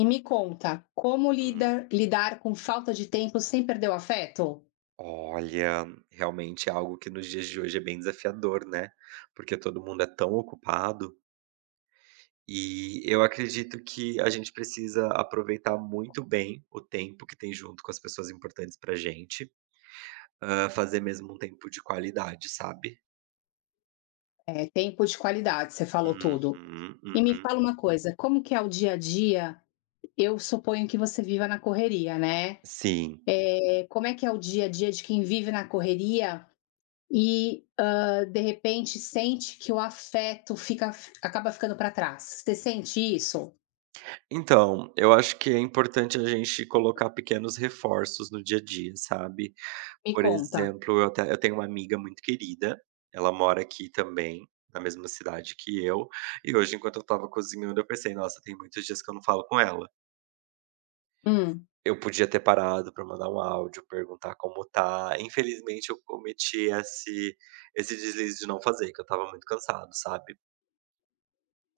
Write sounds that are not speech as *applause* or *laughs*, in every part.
E me conta, como Hum, lidar com falta de tempo sem perder o afeto? Olha, realmente é algo que nos dias de hoje é bem desafiador, né? Porque todo mundo é tão ocupado e eu acredito que a gente precisa aproveitar muito bem o tempo que tem junto com as pessoas importantes pra gente, ah, fazer mesmo um tempo de qualidade, sabe? É, tempo de qualidade, você falou Uhum, tudo. E me uhum. fala uma coisa, como que é o dia a dia? Eu suponho que você viva na correria, né? Sim. É, como é que é o dia a dia de quem vive na correria e de repente sente que acaba ficando para trás? Você sente isso? Então, eu acho que é importante a gente colocar pequenos reforços no dia a dia, sabe? Me Por conta. exemplo, eu tenho uma amiga muito querida, ela mora aqui também, na mesma cidade que eu, e hoje enquanto eu estava cozinhando eu pensei: "Nossa, tem muitos dias que eu não falo com ela". Hum. Eu podia ter parado pra mandar um áudio, perguntar como tá, infelizmente eu cometi esse deslize de não fazer, que eu estava muito cansado, sabe.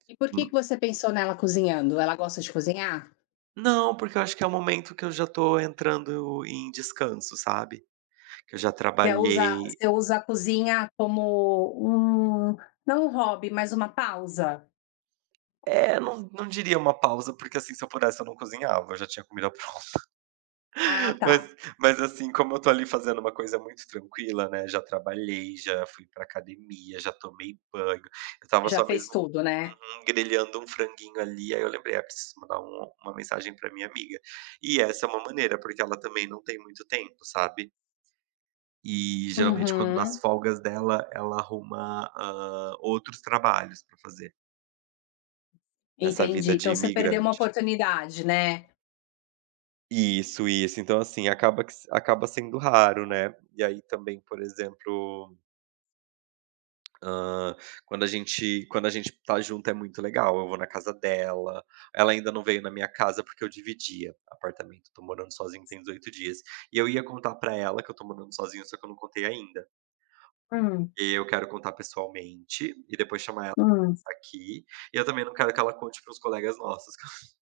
E por que que Hum. você pensou nela cozinhando? Ela gosta de cozinhar? Não, porque eu acho que é o momento que eu já tô entrando em descanso, sabe. Que eu já Você usa trabalhei você usa a cozinha como um não um hobby, mas uma pausa? é, não diria uma pausa, porque, assim, se eu pudesse eu não cozinhava, eu já tinha comida. Ah, tá, Mas, assim, como eu tô ali fazendo uma coisa muito tranquila, né, já trabalhei, já fui pra academia, já tomei banho, eu estava já só fez mesmo tudo, né. uhum, grelhando um franguinho ali, aí eu lembrei: "Ah, preciso mandar uma mensagem pra minha amiga". E essa é uma maneira, porque ela também não tem muito tempo, sabe. E, geralmente, quando nas Uhum, folgas dela, ela arruma, outros trabalhos pra fazer, nessa entendi. vida de Então você perdeu uma imigrante. oportunidade, né. Isso, isso. Então, assim, acaba que s acaba sendo raro, né. E aí também, por exemplo Hã, quando a gente tá junto é muito legal, eu vou na casa dela, ela ainda não veio na minha casa, porque eu dividia apartamento, tô morando sozinho tem 18 dias. E eu ia contar pra ela que eu tô morando sozinho, só que eu não contei ainda. Hum, E eu quero contar pessoalmente, e depois chamar ela hum. aqui, e eu também não quero que ela conte para os colegas nossos. *laughs*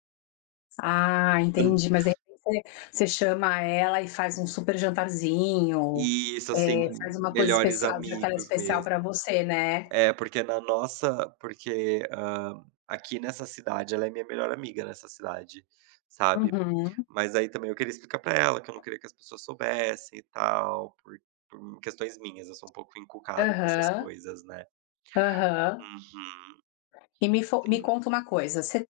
Ah, Eu entendi, mas de você você chama ela e faz um super jantarzinho, e isso assim, faz uma coisa melhores especial, já que ela é amigos especial para mesmo. você, né. É, porque na nossa porque, aqui nessa cidade ela é minha melhor amiga nessa cidade, sabe. Uhum. Mas aí também eu queria explicar pra ela que eu não queria que as pessoas soubessem e tal, por questões minhas, eu sou um pouco encucado com essas Aham, coisas, né. aham. Uhum, E me sim. conta uma coisa, você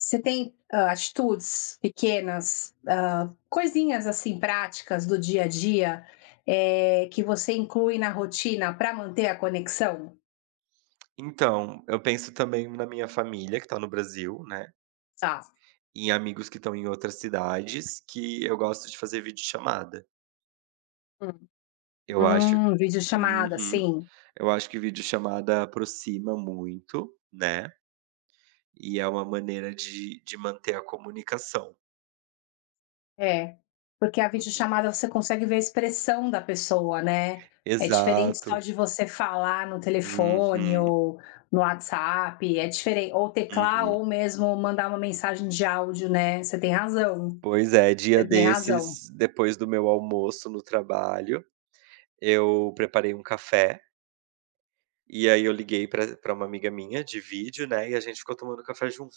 você tem atitudes pequenas, ah, coisinhas assim práticas do dia a dia que você inclui na rotina para manter a conexão? Então, eu penso também na minha família que tá no Brasil, né, Tá. em amigos que estão em outras cidades, que eu gosto de fazer videochamada. Hum, Eu acho videochamada, uhum. sim. Eu acho que videochamada aproxima muito, né. E é uma maneira de manter a comunicação. É. Porque a Uhum. videochamada você consegue ver a expressão da pessoa, né? É diferente só Exato. de você falar no telefone Uhum, ou no WhatsApp, é diferente, ou teclar uhum. ou mesmo mandar uma mensagem de áudio, né? Você tem razão. Pois é, dia Você tem razão. desses, depois do meu almoço no trabalho, eu preparei um café, e aí eu liguei pra uma amiga minha de vídeo, né, e a gente ficou tomando café junto.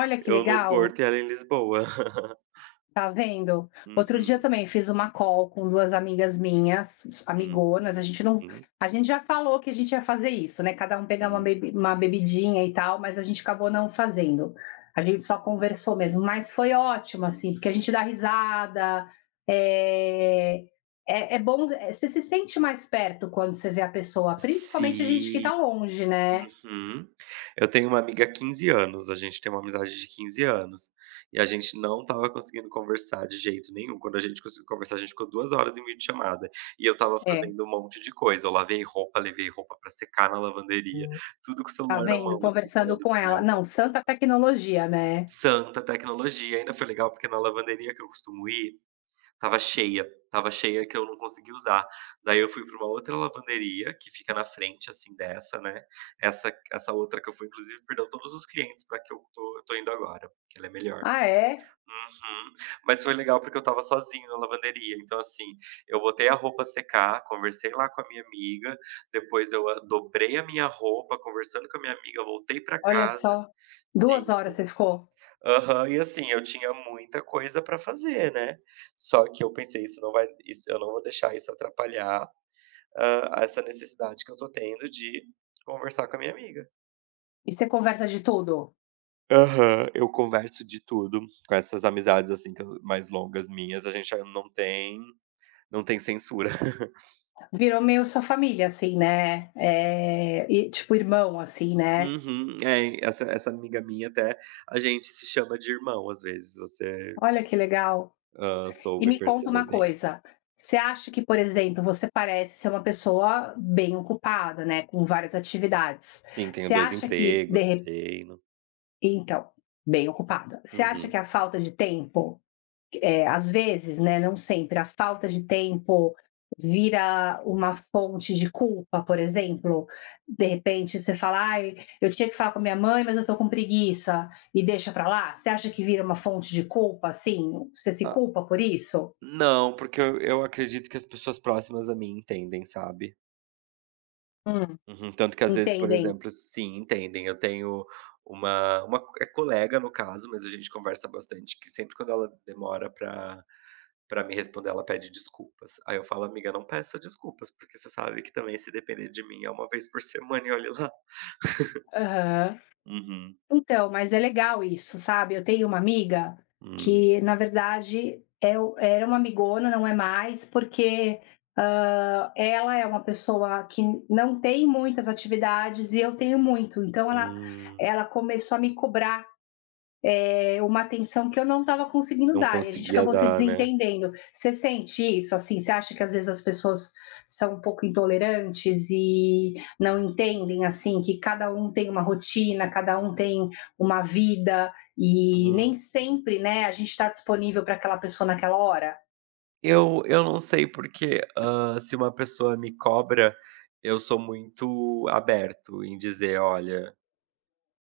Olha que Eu no legal, Porto e ela em Lisboa. *laughs* tá vendo? Outro dia eu Uhum, também fiz uma call com 2 amigas minhas, uhum. amigonas, a Sim, gente não sim. a gente já falou que a gente ia fazer isso, né, cada um pegar uma bebidinha e tal, mas a gente acabou não fazendo. A gente só conversou mesmo, mas foi ótimo, assim, porque a gente dá risada, eh, é bom é, você se sente mais perto quando você vê a pessoa, principalmente a gente que Sim. tá longe, né. Uhum. Eu tenho uma amiga há 15 anos, a gente tem uma amizade de 15 anos, e a gente não tava conseguindo conversar de jeito nenhum. Quando a gente conseguiu conversar, a gente ficou 2 horas em videochamada, e eu tava É. fazendo um monte de coisa, eu lavei roupa, levei roupa pra secar na lavanderia, tudo com o Tá celular na vendo? mão, assim, Conversando falando com com ela. ela. Não, santa tecnologia, né. Santa tecnologia, ainda foi legal porque na lavanderia que eu costumo ir, tava cheia, tava cheia que eu não consegui usar. Daí eu fui para uma outra lavanderia que fica na frente, assim, dessa, né. Essa outra que eu fui inclusive perdeu todos os clientes para que eu tô indo agora, que ela é melhor. "Ah, é? Uhum. Mas foi legal porque eu estava sozinho na lavanderia, então, assim, eu botei a roupa secar, conversei lá com a minha amiga, depois eu a dobrei a minha roupa, conversando com a minha amiga, voltei pra Olha casa. só". duas Sim, horas sim. você ficou? Aham. E assim, eu tinha muita coisa pra fazer, né. Só que eu pensei: "Isso não vai isso eu não vou deixar isso atrapalhar, essa necessidade que eu tô tendo de conversar com a minha amiga". E você conversa de tudo? Aham. Eu converso de tudo com essas amizades, assim, que eu mais longas minhas, a gente já não tem censura. *laughs* Virou meio sua família, assim, né, e tipo irmão, assim, né. Uhum. É, essa amiga minha até a gente se chama de irmão, às vezes, você, Olha que legal. E soube me conta perceber uma bem. coisa, você acha que, por exemplo, você parece ser uma pessoa bem ocupada, né, com várias atividades. Sim, tenho Você 2 acha que de empregos, re treino. então, bem ocupada. Você acha Uhum. que a falta de tempo é, às vezes, né, não sempre, a falta de tempo vira uma fonte de culpa, por exemplo. De repente você fala: "Ai, eu tinha que falar com a minha mãe, mas eu estou com preguiça", e deixa pra lá. Você acha que vira uma fonte de culpa, assim? Você se A culpa por isso? Não, porque eu acredito que as pessoas próximas a mim entendem, sabe. Hum. Uhum. Tanto que às vezes, por Entendem? exemplo sim, entendem. Eu tenho é colega no caso, mas a gente conversa bastante, que sempre quando ela demora pra me responder, ela pede desculpas. Aí eu falo: "Amiga, não peça desculpas, porque você sabe que também se depender de mim é uma vez por semana e olhe lá". Aham. Uhum. Então, mas é legal isso, sabe. Eu tenho uma amiga Hum. que, na verdade, é o era uma amigona, não é mais, porque, ela é uma pessoa que não tem muitas atividades e eu tenho muito. Hum. Ela começou a me cobrar é uma atenção que eu não estava conseguindo Não dar e a gente conseguia acabou se dar, né. desentendendo. Você sente isso? Assim, você acha que às vezes as pessoas são um pouco intolerantes e não entendem assim que cada um tem uma rotina, cada um tem uma vida e Hum. nem sempre, né, a gente está disponível para aquela pessoa naquela hora? Eu não sei porque, se uma pessoa me cobra, eu sou muito aberto em dizer: "Olha,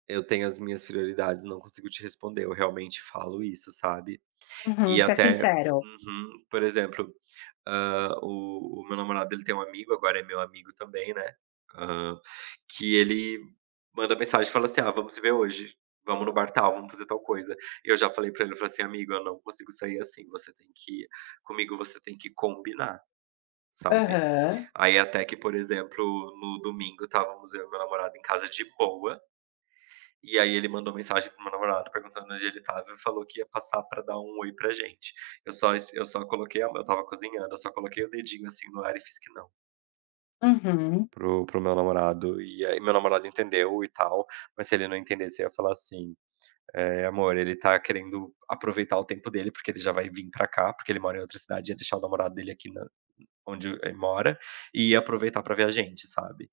eu tenho as minhas prioridades, não consigo te responder", eu realmente falo isso, sabe. Uhum, E você é até sincero. uhum. Por exemplo, o meu namorado, ele tem um amigo, agora é meu amigo também, né, hã, que ele manda mensagem e fala assim: "Ah, vamos se ver hoje, vamos no bar tal, vamos fazer tal coisa". E eu já falei pra ele, eu falei assim: "Amigo, eu não consigo sair assim, você tem que comigo você tem que combinar". Sabe. Aham. Aí até que, por exemplo, no domingo estávamos eu e meu namorado em casa de boa, e aí ele mandou mensagem pro meu namorado perguntando onde ele estava e falou que ia passar pra dar um "oi" pra gente. Eu só es eu só coloquei a eu estava cozinhando, eu só coloquei o dedinho, assim, no ar e fiz que não Uhum. pro pro meu namorado, e aí meu namorado entendeu e tal, mas se ele não entendesse eu ia falar assim: "Eh, amor, ele tá querendo aproveitar o tempo dele, porque ele já vai vir pra cá, porque ele mora em outra cidade, ia deixar o namorado dele aqui na onde ele mora, e ia aproveitar pra ver a gente", sabe.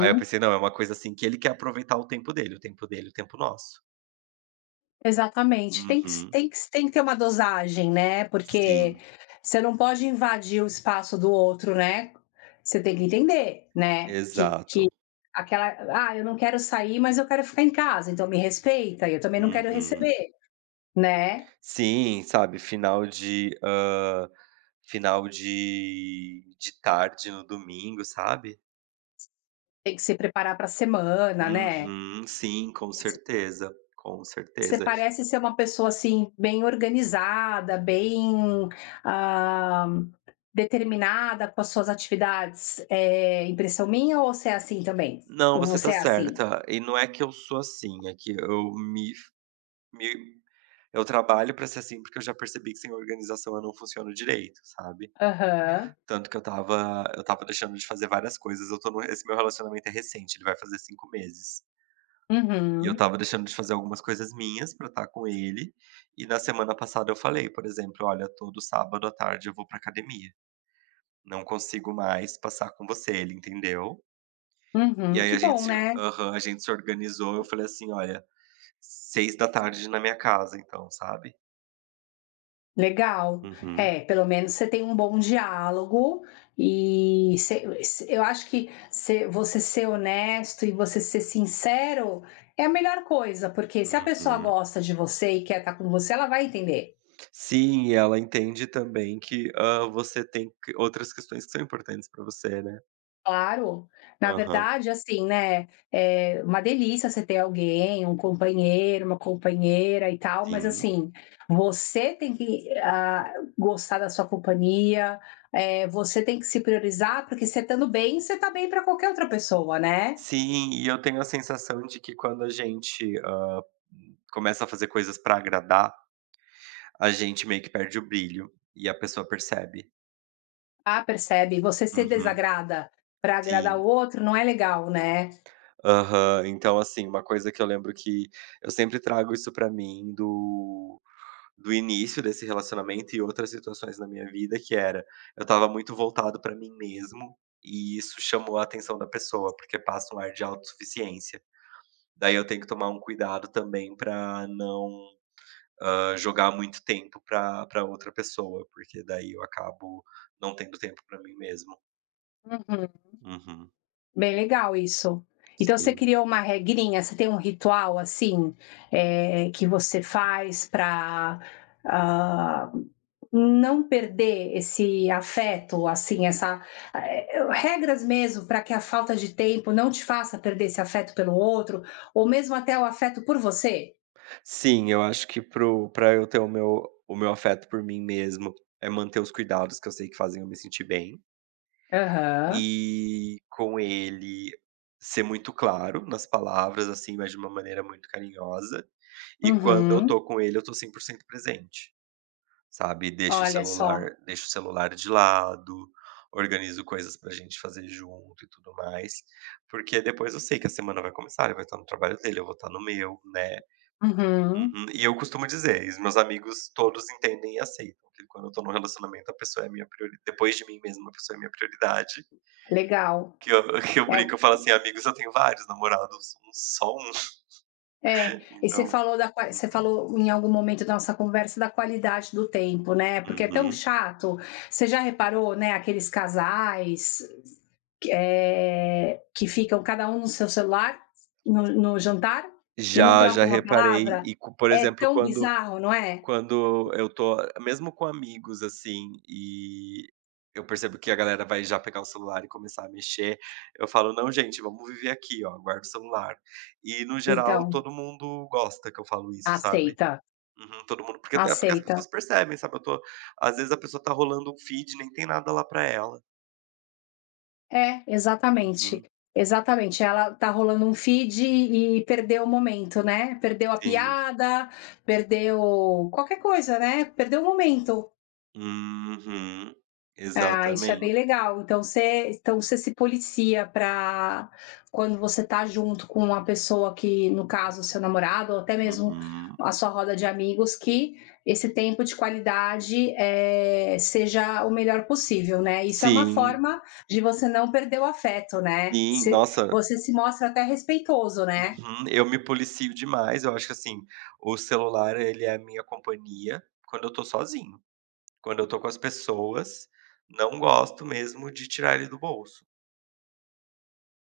Aí eu pensei: "Não, é uma coisa, assim, que ele quer aproveitar o tempo dele, o tempo dele, o tempo nosso". Exatamente. Tem que Uhum. tem que tem que ter uma dosagem, né, porque Sim, você não pode invadir o espaço do outro, né. Você tem que entender, né, que exato. aquela: "Ah, eu não quero sair, mas eu quero ficar em casa, então me respeita, eu também não quero Uhum. receber", né. Sim, sabe, final de, final de tarde no domingo, sabe. Tem que se preparar para a semana, né. Uhum. Sim, com certeza, com Você certeza. parece ser uma pessoa, assim, bem organizada, bem, ah, determinada com as suas atividades. É impressão minha ou você é assim também? Não, Ou você você tá é assim? certa. E não é que eu sou assim, é que eu me me eu trabalho pra ser assim, porque eu já percebi que sem organização eu não funciono direito, sabe. Aham. Tanto que eu estava deixando de fazer várias coisas, eu tô no esse meu relacionamento é recente, ele vai fazer 5 meses. E eu Uhum. estava deixando de fazer algumas coisas minhas pra estar com ele, e na semana passada eu falei, por exemplo: "Olha, todo sábado à tarde eu vou pra academia, não consigo mais passar com você", ele entendeu. E Uhum. aí Que a gente bom, se né. aham, a gente se organizou, eu falei assim: "Olha, 6 da tarde na minha casa então", sabe. Legal. Uhum, É, pelo menos você tem um bom diálogo e você eu acho que você ser honesto e você ser sincero é a melhor coisa, porque se a pessoa uhum. gosta de você e quer estar com você, ela vai entender. Sim, e ela entende também que, você tem que outras questões que são importantes pra você, né. Claro. Na Aham, verdade, assim, né, é uma delícia você ter alguém, um companheiro, uma companheira e tal, mas sim. assim, você tem que, gostar da sua companhia, você tem que se priorizar, porque você estando bem, você tá bem para qualquer outra pessoa, né. Sim, e eu tenho a sensação de que quando a gente, começa a fazer coisas pra agradar, a gente meio que perde o brilho, e a pessoa percebe. Ah, percebe? Você se Uhum, desagrada para agradar o sim. outro não é legal, né. Aham, então assim, uma coisa que eu lembro que eu sempre trago isso pra mim do do início desse relacionamento e outras situações na minha vida que era, eu estava muito voltado para mim mesmo, e isso chamou a atenção da pessoa, porque passa um ar de autossuficiência. Daí eu tenho que tomar um cuidado também para não, jogar muito tempo para pra outra pessoa, porque daí eu acabo não tendo tempo para mim mesmo. Uhum. Uhum, Bem legal isso. Então você sim. criou uma regrinha, você tem um ritual, assim, que você faz para não perder esse afeto, assim, essa regras mesmo para que a falta de tempo não te faça perder esse afeto pelo outro, ou mesmo até o afeto por você? Sim, eu acho que para o pra eu ter o meu afeto por mim mesmo, é manter os cuidados que eu sei que fazem eu me sentir bem. Aham. E com ele ser muito claro nas palavras, assim, mas de uma maneira muito carinhosa. E quando eu Uhum. tô com ele, eu tô 100% presente, sabe. Deixo o Olha só. celular deixo o celular de lado, organizo coisas pra gente fazer junto e tudo mais, porque depois eu sei que a semana vai começar, ele vai estar no trabalho dele, eu vou estar no meu, né. Uhum. Uhum. E eu costumo dizer, e os meus amigos todos entendem e aceitam, que quando eu tô num relacionamento a pessoa é a minha prioridade depois de mim mesmo, a pessoa é a minha prioridade. Legal. Que eu *laughs* que eu É brinco, eu falo assim: "Amigos, eu tenho vários namorados, não só um". É, Então você falou em algum momento da nossa conversa da qualidade do tempo, né, porque é tão Uhum. chato. Você já reparou, né, aqueles casais, que ficam cada um no seu celular, no jantar, e não Já, já trocam uma reparei palavra? e co por É exemplo, tão quando bizarro, não é? quando eu tô mesmo com amigos, assim, e eu percebo que a galera vai já pegar o celular e começar a mexer, eu falo: "Não, gente, vamos viver aqui, ó, guarda o celular". E no geral, Então, todo mundo gosta que eu falo isso, sabe. aceita, Uhum, todo mundo porque até porque as aceita. pessoas percebem, sabe, eu tô às vezes a pessoa tá rolando um feed, nem tem nada lá pra ela. É, Uhum, exatamente. Ela tá rolando um feed e perdeu o momento, né, perdeu a sim. piada, perdeu qualquer coisa, né, perdeu o momento. Uhum. Ah, isso é bem Exatamente. legal. Então você se policia para quando você tá junto com uma pessoa que, no caso, seu namorado ou até mesmo Uhum. a sua roda de amigos, que esse tempo de qualidade, seja o melhor possível, né. Isso é uma Sim, forma de você não perder o afeto, né. sim. Nossa, Você se mostra até respeitoso, né. uhum. Eu me policio demais, eu acho que, assim, o celular ele é a minha companhia quando eu tô sozinho. Quando eu tô com as pessoas, não gosto mesmo de tirar ele do bolso.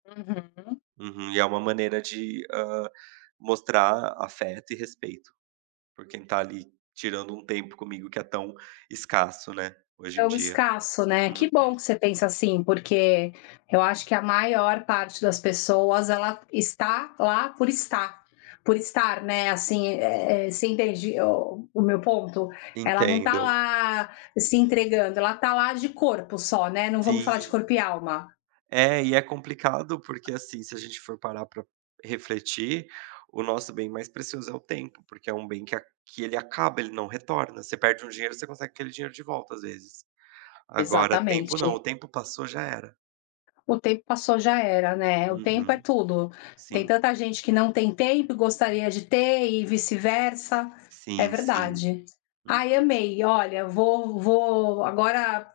Uhum. Uhum. E é uma maneira de, mostrar afeto e respeito por quem tá ali tirando um tempo comigo que é tão escasso, né, hoje É em o dia. escasso, né. Que bom Uhum. que você pensa assim, porque eu acho que a maior parte das pessoas, ela está lá por estar, né, assim, você entende o meu ponto? Ela não tá Entendo. lá se entregando, ela tá lá de corpo só, né, não vamos falar de Sim. corpo e alma. É, e é complicado porque, assim, se a gente for parar para refletir, o nosso bem mais precioso é o tempo, porque é um bem que ele acaba, ele não retorna. Você perde um dinheiro, você consegue aquele dinheiro de volta, às vezes. Agora tempo não, o Exatamente. tempo passou, já era. O tempo passou, já era, né, o tempo é Uhum. tudo. Tem Sim. tanta gente que não tem tempo e gostaria de ter e vice-versa, é Sim, sim. verdade. Ai, amei, olha, vou agora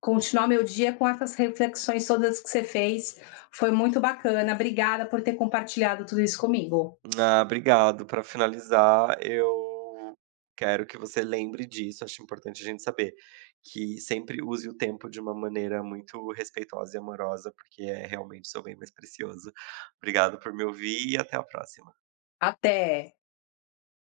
continuar meu dia com essas reflexões todas que você fez, foi muito bacana, obrigada por ter compartilhado tudo isso comigo. Ah, obrigado. Para finalizar, eu quero que você lembre disso, acho importante a gente saber, que sempre use o tempo de uma maneira muito respeitosa e amorosa, porque é realmente seu bem mais precioso. Obrigado por me ouvir e até a próxima. Até.